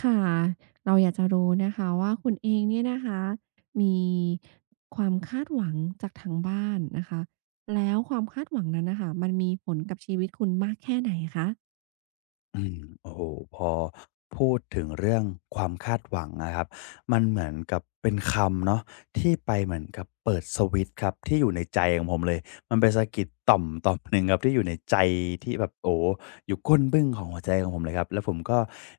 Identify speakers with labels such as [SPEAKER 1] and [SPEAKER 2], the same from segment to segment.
[SPEAKER 1] ค่ะเราอยากจะรู้นะคะว่าคุณเองเนี่ยนะคะมีความคาดหวังจากทางบ้านนะคะแล้วความคาดหวังนั้นน่ะค่ะมันมีผลกับชีวิตคุณมากแค่ไหนคะ
[SPEAKER 2] อืมโอ้โหพอพูดถึงเรื่องความคาดหวังนะครับมันเหมือนกับเป็นคำเนาะที่ไปเหมือนกับเปิดสวิตช์ครับที่อยู่ในใจของผมเลยมันเปนสะกิดต่อมหนึ่งครับที่อยู่ในใจที่แบบโอ้โอยู่ก้นบึ้งของหัวใจของผมเลยครับแล้วผมก็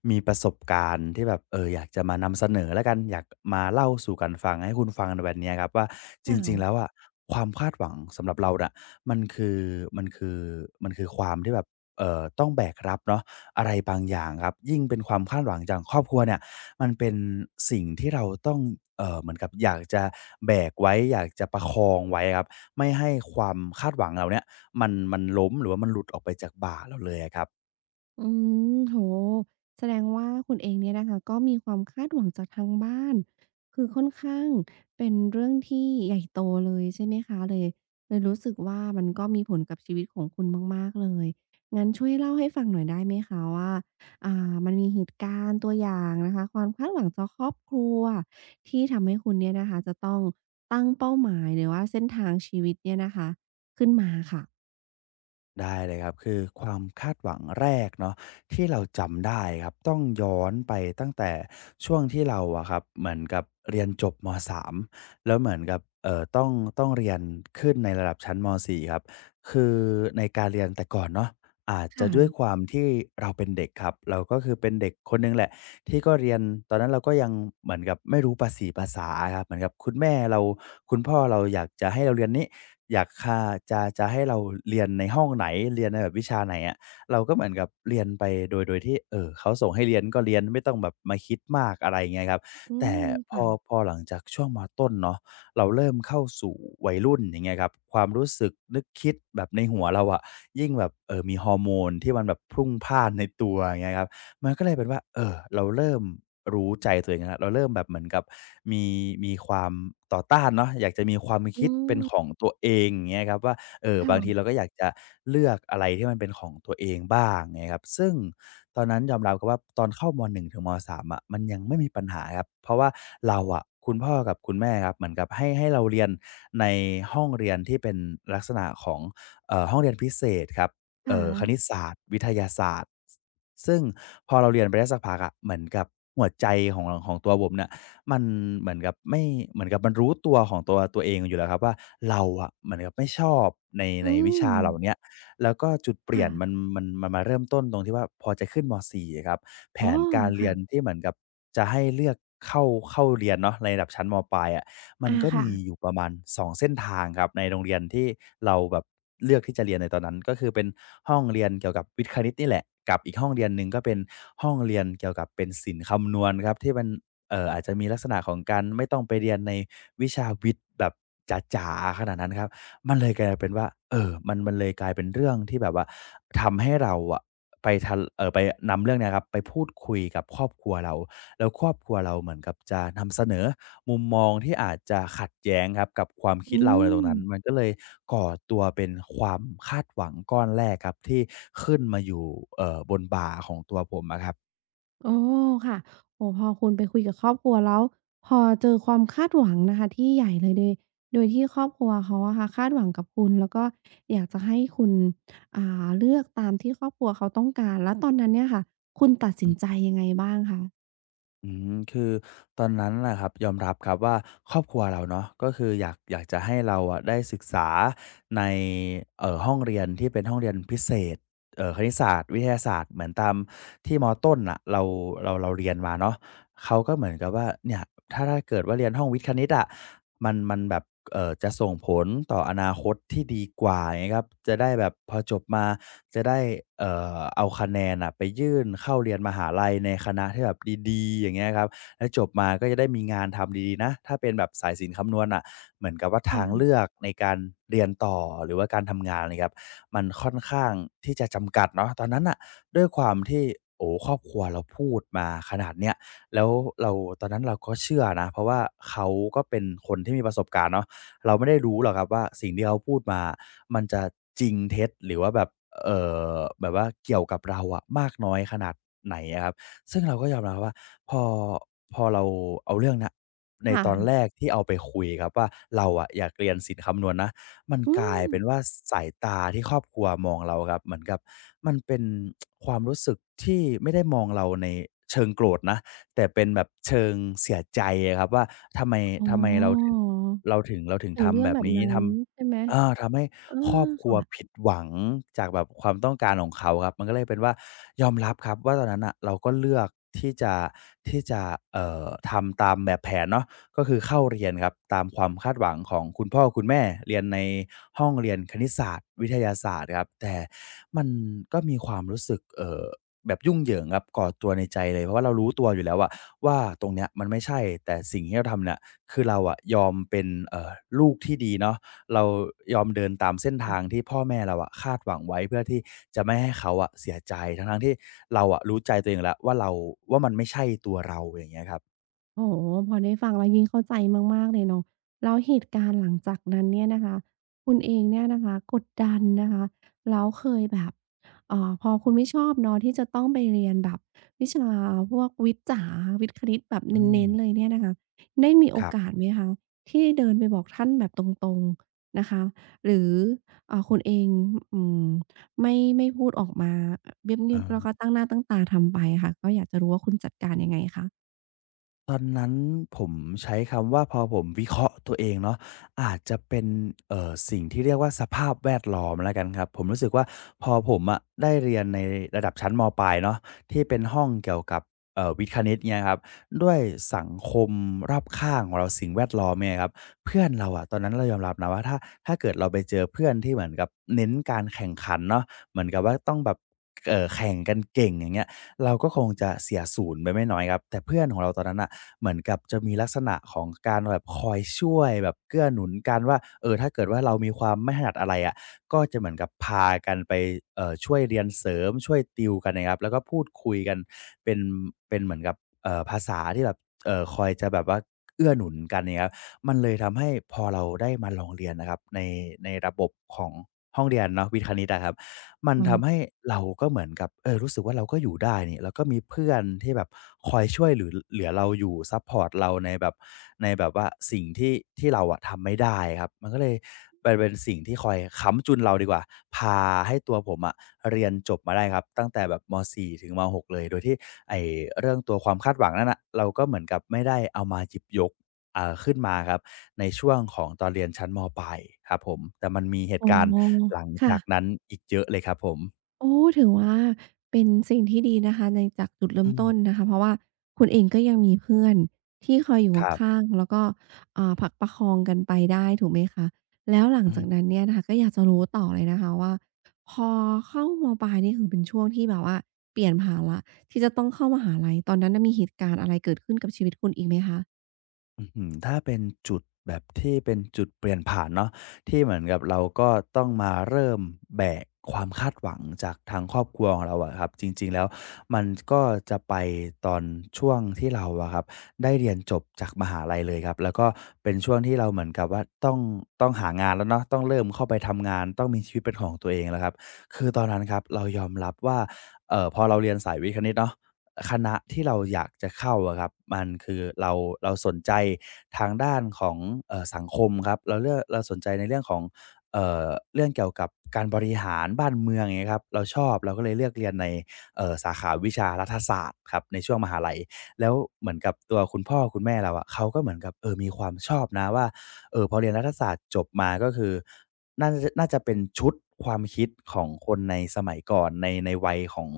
[SPEAKER 2] มีประสบการณ์ที่แบบอยากจะมานำเสนอแล้วกันอยากมาเล่าสู่กันฟังให้คุณฟังในวันเนี้ยครับว่าจริงๆแล้ว
[SPEAKER 1] ค่ะ
[SPEAKER 2] อะความคาดหวังสำหรับเราน่ะมันคือมันคือมันคือความที่แบบ ต้องแบกรับเนาะอะไรบางอย่างครับยิ่งเป็นความคาดหวังจากครอบครัวเนี่ยมันเป็นสิ่งที่เราต้องเหมือนกับอยากจะแบกไว้อยากจะประคองไว้ครับไม่ให้ความคาดหวังเราเนี่ยมันล้มหรือว่ามันหลุดออกไปจากบ่าเราเลยอะครับ
[SPEAKER 1] อืมโอ้โฮแสดงว่าคุณเองเนี่ยนะคะก็มีความคาดหวังจากทางบ้านคือค่อนข้างเป็นเรื่องที่ใหญ่โตเลยใช่ไหมคะเลยรู้สึกว่ามันก็มีผลกับชีวิตของคุณมากๆเลยงั้นช่วยเล่าให้ฟังหน่อยได้ไหมคะว่ามันมีเหตุการณ์ตัวอย่างนะคะความคาดหวังจากครอบครัวที่ทำให้คุณเนี่ยนะคะจะต้องตั้งเป้าหมายหรือว่าเส้นทางชีวิตเนี่ยนะคะขึ้นมาค่ะ
[SPEAKER 2] ได้เลยครับคือความคาดหวังแรกเนาะที่เราจำได้ครับต้องย้อนไปตั้งแต่ช่วงที่เราอะครับเหมือนกับเรียนจบมสามแล้วเหมือนกับต้องเรียนขึ้นในระดับชั้นมสี่ครับคือในการเรียนแต่ก่อนเนาะอาจ
[SPEAKER 1] ค
[SPEAKER 2] จะด้วยค
[SPEAKER 1] ่ะ
[SPEAKER 2] วามที่เราเป็นเด็กครับเราก็คือเป็นเด็กคนหนึ่งแหละ ที่ก็เรียนตอนนั้นเราก็ยังเหมือนกับไม่รู้ภาษีภาษาครับเหมือนกับคุณแม่เราคุณพ่อเราอยากจะให้เราเรียนนี้อยากคาจะให้เราเรียนในห้องไหนเรียนในแบบวิชาไหนอะเราก็เหมือนกับเรียนไปโดยที่เขาส่งให้เรียนก็เรียนไม่ต้องแบบมาคิดมากอะไรอย่างเงี้ยครับ
[SPEAKER 1] อื
[SPEAKER 2] แต่
[SPEAKER 1] มค่ะ
[SPEAKER 2] พอหลังจากช่วงมต้นเนาะเราเริ่มเข้าสู่วัยรุ่นอย่างเงี้ยครับความรู้สึกนึกคิดแบบในหัวเราอะยิ่งแบบมีฮอร์โมนที่มันแบบพรุ่งพร่านในตัวอย่างเงี้ยครับ มันก็เลยเป็นว่าเออเราเริ่มรู้ใจตัวเองแล้วเราเริ่มแบบเหมือนกับมีความต่อต้านเนาะอยากจะมีความ
[SPEAKER 1] อื
[SPEAKER 2] คิดเป็นของ
[SPEAKER 1] ม
[SPEAKER 2] ตัวเองอย่างเงี้ยครับว่าบา
[SPEAKER 1] ค่ะ
[SPEAKER 2] งทีเราก็อยากจะเลือกอะไรที่มันเป็นของตัวเองบ้างอย่างเงี้ยครับซึ่งตอนนั้นยอมรับครับว่าตอนเข้ามหนึ่งถึงมสามอะมันยังไม่มีปัญหาครับเพราะว่าเราอะคุณพ่อกับคุณแม่ครับเหมือนกับให้เราเรียนในห้องเรียนที่เป็นลักษณะของห้องเรียนพิเศษครับ
[SPEAKER 1] ค่
[SPEAKER 2] คณิต
[SPEAKER 1] ะ
[SPEAKER 2] ศาสตร์วิทยาศาสตร์ซึ่งพอเราเรียนไปได้สักพักอะเหมือนกับหัวใจของตัวผมเนี่ยมันเหมือนกับไม่เหมือนกับมันรู้ตัวของตัวเองอยู่แล้วครับว่าเราอะเหมือนกับไม่ชอบใน
[SPEAKER 1] อื
[SPEAKER 2] วิ
[SPEAKER 1] ม
[SPEAKER 2] ชาเหล่าเนี้ยแล้วก็จุดเปลี่ยน
[SPEAKER 1] ค่ะ
[SPEAKER 2] มันมาเริ่มต้นตรงที่ว่าพอจะขึ้นม4อะครับแผ
[SPEAKER 1] อ๋อ
[SPEAKER 2] นการเรี
[SPEAKER 1] ค่ะ
[SPEAKER 2] ยนที่เหมือนกับจะให้เลือกเข้าเรียนเนาะในระดับชั้นมปลายอะ มัน
[SPEAKER 1] อา
[SPEAKER 2] ก็
[SPEAKER 1] ค่ะ
[SPEAKER 2] มีอยู่ประมาณสองเส้นทางครับในโรงเรียนที่เราแบบเลือกที่จะเรียนในตอนนั้นก็คือเป็นห้องเรียนเกี่ยวกับวิทย์คณิตนี่แหละกับอีกห้องเรียนหนึ่งก็เป็นห้องเรียนเกี่ยวกับเป็นศิลป์คำนวณครับที่มันอาจจะมีลักษณะของการไม่ต้องไปเรียนในวิชาวิทย์แบบจ๋าๆขนาดนั้นครับมันเลยกลายเป็นว่ามันเลยกลายเป็นเรื่องที่แบบว่าทำให้เราอะไปทัไปนำเรื่องเนี้ยครับไปพูดคุยกับครอบครัวเราแล้วครอบครัวเราเหมือนกับจะนำเสนอ มุมมองที่อาจจะขัดแย้งครับกับความคิ
[SPEAKER 1] อื
[SPEAKER 2] ดเราในตรง
[SPEAKER 1] ม
[SPEAKER 2] นั้นมันก็เลยก่อตัวเป็นความคาดหวังก้อนแรกครับที่ขึ้นมาอยู่บนบ่าของตัวผมอะครับ
[SPEAKER 1] อ๋อค่ะ โอ้โฮพอคุณไปคุยกับครอบครัวแล้ว พอเจอความคาดหวังนะคะที่ใหญ่เลยโดยที่ครอบครัวเขาอะค่ะคาดหวังกับคุณแล้วก็อยากจะให้คุณอ่าเลือกตามที่ครอบครัวเขาต้องการ แล้วตอนนั้นเนี่ยค่ะ คุณตัดสินใจยังไงบ้างคะ
[SPEAKER 2] อืมคือตอนนั้นน่ะครับยอมรับครับว่าครอบครัวเราเนาะก็คืออยากจะให้เราอะได้ศึกษาในห้องเรียนที่เป็นห้องเรียนพิเศษคณิตศาสตร์วิทยาศาสตร์เหมือนตามที่มต้นน่ะเราเรียนมาเนาะ เขาก็เหมือนกับว่าเนี่ยถ้าเกิดว่าเรียนห้องวิทย์คณิตอะมันแบบจะส่งผลต่ออนาคตที่ดีกว่าไงีครับจะได้แบบพอจบมาจะได้เอเอาคะแนนอะไปยื่นเข้าเรียนมหาลัยในคณะที่แบบดีๆอย่างเงี้ยครับแล้วจบมาก็จะได้มีงานทำดีๆนะถ้าเป็นแบบสายศิลป์คำนวณนะเหมือนกับว่าทาง
[SPEAKER 1] ค่ะ
[SPEAKER 2] เลือกในการเรียนต่อหรือว่าการทำงานเนี่ยครับมันค่อนข้างที่จะจำกัดเนาะตอนนั้นอะด้วยความที่โอ้ครอบครัวเราพูดมาขนาดเนี้ย แล้วเราตอนนั้นเราก็เชื่อนะเพราะว่าเขาก็เป็นคนที่มีประสบการณ์เนาะเราไม่ได้รู้หรอกครับว่าสิ่งที่เขาพูดมามันจะจริงเท็จหรือว่าแบบเอ่อแบบว่าเกี่ยวกับเราอะมากน้อยขนาดไหนอะครับซึ่งเราก็ยอมรับว่าพอพอเราเอาเรื่องเนี้ยใน
[SPEAKER 1] ค
[SPEAKER 2] ตอนแร
[SPEAKER 1] ่ะ
[SPEAKER 2] กที่เอาไปคุยครับว่าเราอะอยากเรียนศิลป์คำนวณนะมัน
[SPEAKER 1] อื
[SPEAKER 2] กลาย
[SPEAKER 1] ม
[SPEAKER 2] เป็นว่าสายตาที่ครอบครัวมองเราครับเหมือนกับมันเป็นความรู้สึกที่ไม่ได้มองเราในเชิงโกรธนะ แต่เป็นแบบเชิงเสียใจอะครับว่าทำไม
[SPEAKER 1] อ๋
[SPEAKER 2] ทำไมเราถึง
[SPEAKER 1] อ
[SPEAKER 2] เราถึง
[SPEAKER 1] ถึงเรื่
[SPEAKER 2] ทำ
[SPEAKER 1] อ
[SPEAKER 2] แบ
[SPEAKER 1] ง
[SPEAKER 2] บ
[SPEAKER 1] แบบ
[SPEAKER 2] นี้
[SPEAKER 1] นั้
[SPEAKER 2] ท
[SPEAKER 1] นใช่ไหม
[SPEAKER 2] ำทำให้
[SPEAKER 1] เออ
[SPEAKER 2] ครอบครั
[SPEAKER 1] ค่
[SPEAKER 2] วผิดหวังจากแบบความต้องการของเขาครับมันก็เลยเป็นว่ายอมรับครับว่าตอนนั้นน่ะเราก็เลือกที่จะที่จะทำตามแบบแผนเนาะก็คือเข้าเรียนครับตามความคาดหวังของคุณพ่อคุณแม่เรียนในห้องเรียนคณิตศาสตร์วิทยาศาสตร์ครับแต่มันก็มีความรู้สึกแบบยุ่งเหยิงครับกอดตัวในใจเลยเพราะว่าเรารู้ตัวอยู่แล้วอะว่าตรงเนี้ยมันไม่ใช่แต่สิ่งที่เราทำเนี่ยคือเราอะยอมเป็นลูกที่ดีเนาะเรายอมเดินตามเส้นทา
[SPEAKER 1] ะ
[SPEAKER 2] งที่พ่อแม่เราอะคาดหวังไว้เพื่อที่จะไม่ให้เขาอะเสียใจทั้งทงที่เราอะรู้ใจตัวเองอแล้วว่าเราว่ามันไม่ใช่ตัวเราอย่างเงี้ยครับ
[SPEAKER 1] โอ้โฮพอได้ฟังแล้วยิ่งเข้าใจมากๆเลยเนาะแล้วเหตุการณ์หลังจากนั้นเนี่ยนะคะคุณเองเนี่ยนะคะกดดันนะคะแล้วเคยแบบพอคุณไม่ชอบเนาะที่จะต้องไปเรียนแบบวิชาพวกวิทย์จ๋าวิทย์คณิตแบบเ
[SPEAKER 2] อืม
[SPEAKER 1] น้นๆเลยเนี่ยนะคะได้มีโอ
[SPEAKER 2] ครั
[SPEAKER 1] กาส
[SPEAKER 2] บ
[SPEAKER 1] ไหมคะที่เดินไปบอกท่านแบบตรงๆนะคะ หรืออ่าคุณเองอืมไม่พูดออกมาเงียบๆแล้วก็
[SPEAKER 2] เออ
[SPEAKER 1] ตั้งหน้าตั้งตาทำไปอะค่ะ ก็อยากจะรู้ว่าคุณจัดการยังไงคะ
[SPEAKER 2] ตอนนั้นผมใช้คำว่าพอผมวิเคราะห์ตัวเองเนาะอาจจะเป็นสิ่งที่เรียกว่าสภาพแวดล้อมแล้วกันครับผมรู้สึกว่าพอผมอะได้เรียนในระดับชั้นมปลายเนาะที่เป็นห้องเกี่ยวกับวิทย์คณิตเงี้ยครับด้วยสังคมรอบข้างของเราสิ่งแวดล้อมเนี่ยครับเพื่อนเราอะตอนนั้นเรายอมรับนะว่าถ้าเกิดเราไปเจอเพื่อนที่เหมือนกับเน้นการแข่งขันเนาะเหมือนกับว่าต้องแบบแข่งกันเก่งอย่างเงี้ยเราก็คงจะเสียศูนย์ไปไม่น้อยครับแต่เพื่อนของเราตอนนั้นน่ะ เหมือนกับจะมีลักษณะของการแบบคอยช่วยแบบเกื้อหนุนกันว่าเออถ้าเกิดว่าเรามีความไม่ถนัดอะไรอะก็จะเหมือนกับพากันไปช่วยเรียนเสริมช่วยติวกันนะครับแล้วก็พูดคุยกันเป็นเป็นเหมือนกับภาษาที่แบบคอยจะแบบว่าเอื้อหนุนกันเนี่ยครับมันเลยทำให้พอเราได้มาลองเรียนนะครับในระบบของห้องเรียนเนาะวิทย์คณิตอะครับ มัน
[SPEAKER 1] มา
[SPEAKER 2] ทำให้เราก็เหมือนกับเออรู้สึกว่าเราก็อยู่ได้นี่แล้วก็มีเพื่อนที่แบบคอยช่วยเหลือเราอยู่ซัปพอร์ตเราในแบบในแบบว่าสิ่งที่ที่เราอะทำไม่ได้ครับมันก็เลยไปเป็นสิ่งที่คอยค้ำจุนเราดีกว่าพาให้ตัวผมอะเรียนจบมาได้ครับตั้งแต่แบบม4ถึงม6เลยโดยที่ไอ้เรื่องตัวความคาดหวังนั่นน่ะเราก็เหมือนกับไม่ได้เอามาหยิบยกอ่าขึ้นมาครับ ในช่วงของตอนเรียนชั้นมปลายครับผมแต่มันมีเห
[SPEAKER 1] อ๋
[SPEAKER 2] ตุ
[SPEAKER 1] อ
[SPEAKER 2] การณ์หลัง
[SPEAKER 1] ค่ะ
[SPEAKER 2] จากนั้นอีกเยอะเลยครับผม
[SPEAKER 1] โอ้ถือว่าเป็นสิ่งที่ดีนะคะในจากจุดเริ่
[SPEAKER 2] อื
[SPEAKER 1] มต้น
[SPEAKER 2] ม
[SPEAKER 1] นะคะ เพราะว่าคุณเองก็ยังมีเพื่อนที่คอยอยู่
[SPEAKER 2] ครับ
[SPEAKER 1] ข้างๆแล้วก็ผลักประคองกันไปได้ถูกไหมคะแล้วหลัง
[SPEAKER 2] อื
[SPEAKER 1] จา
[SPEAKER 2] ม
[SPEAKER 1] กนั้นเนี่ยนะคะก็อยากจะรู้ต่อเลยนะคะว่าพอเข้ามปลายนี่คือเป็นช่วงที่แบบว่าเปลี่ยนผ่านแล้วที่จะต้องเข้ามหาลัยตอนนั้นน่ะมีเหตุการณ์อะไรเกิดขึ้นกับชีวิตคุณอีกไหมคะ
[SPEAKER 2] อื้อฮือถ้าเป็นจุดแบบที่เป็นจุดเปลี่ยนผ่านเนาะที่เหมือนกับเราก็ต้องมาเริ่มแบกความคาดหวังจากทางครอบครัวของเราอะครับจริงๆแล้วมันก็จะไปตอนช่วงที่เราอะครับได้เรียนจบจากมหาลัยเลยครับแล้วก็เป็นช่วงที่เราเหมือนกับว่าต้องหางานแล้วเนาะต้องเริ่มเข้าไปทำงานต้องมีชีวิตเป็นของตัวเองแล้วครับคือตอนนั้นครับเรายอมรับว่าพอเราเรียนสายวิทย์คณิตเนาะ คณะที่เราอยากจะเข้าอะครับมันคือเราสนใจทางด้านของสังคมครับเราเลือกเราสนใจในเรื่องของเอ่อเรื่องเกี่ยวกับการบริหารบ้านเมืองอย่างเงี้ยครับเราชอบเราก็เลยเลือกเรียนในสาขาวิชารัฐศาสตร์ครับในช่วงมหาลัยแล้วเหมือนกับตัวคุณพ่อคุณแม่เราอะเขาก็เหมือนกับเออมีความชอบนะว่าเออพอเรียนรัฐศาสตร์จบมาก็คือ น่าจะเป็นชุดความคิดของคนในสมัยก่อนในวัยของ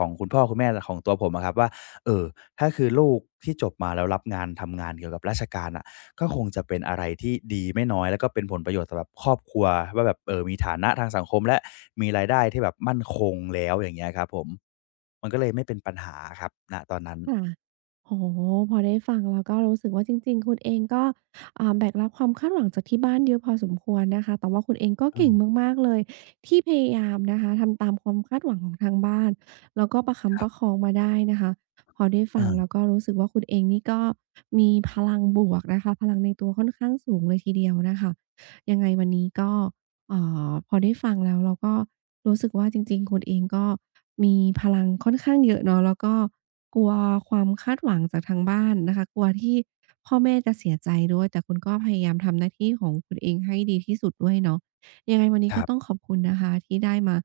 [SPEAKER 2] ของคุณพ่อคุณแม่และของตัวผมอะครับว่าเออถ้าคือลูกที่จบมาแล้วรับงานทำงานเกี่ยวกับราชการอะก็คงจะเป็นอะไรที่ดีไม่น้อยแล้วก็เป็นผลประโยชน์สำหรับครอบครัวว่าแบบเออมีฐานะทางสังคมและมีรายได้ที่แบบมั่นคงแล้วอย่างเงี้ยครับผมมันก็เลยไม่เป็นปัญหาครับณตอนนั้น
[SPEAKER 1] ค่ะโอ้โฮพอได้ฟังแล้วก็รู้สึกว่าจริงๆ คุณเองก็แบกรับความคาดหวังจากที่บ้านเยอะพอสมควรนะคะแต่ว่าคุณเองก็
[SPEAKER 2] อื
[SPEAKER 1] เก่ง
[SPEAKER 2] ม
[SPEAKER 1] มากๆ เลยที่พยายามนะคะทำตามความคาดหวังของทางบ้านแล้วก็ประคับ
[SPEAKER 2] ค
[SPEAKER 1] ป
[SPEAKER 2] รั
[SPEAKER 1] ระค
[SPEAKER 2] บ
[SPEAKER 1] องมาได้นะคะพอได้
[SPEAKER 2] เอ
[SPEAKER 1] ฟังแล้ว
[SPEAKER 2] อ
[SPEAKER 1] ก็รู้สึกว่าคุณเองนี่ก็มีพลังบวกนะคะพลังในตัวค่อนข้างสูงเลยทีเดียวนะคะยังไงวันนี้ก็ เอ่พอได้ฟังแล้วเราก็รู้สึกว่าจริงๆคุณเองก็มีพลังค่อนข้างเยอะเนาะแล้วก็กลัวความคาดหวังจากทางบ้านนะคะกลัวที่พ่อแม่จะเสียใจด้วยแต่คุณก็พยายามทำหน้าที่ของคุณเองให้ดีที่สุดด้วยเนาะยังไงวันนี้
[SPEAKER 2] ค
[SPEAKER 1] ก็
[SPEAKER 2] รั
[SPEAKER 1] ต้อง
[SPEAKER 2] บ
[SPEAKER 1] ขอบคุณนะคะที่ได้มา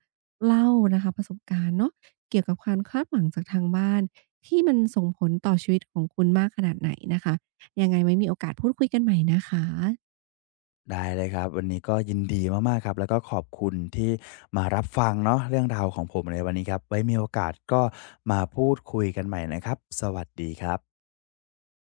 [SPEAKER 1] เล่านะคะประสบการณ์เนาะเกี่ยวกับความคาดหวังจากทางบ้านที่มันส่งผลต่อชีวิตของคุณมากขนาดไหนนะคะยังไงไว้มีโอกาสพูดคุยกันใหม่นะคะ
[SPEAKER 2] ได้เลยครับวันนี้ก็ยินดีมากๆครับแล้วก็ขอบคุณที่มารับฟังเนาะเรื่องราวของผมในวันนี้ครับไว้มีโอกาสก็มาพูดคุยกันใหม่นะครับสวัสดีครับ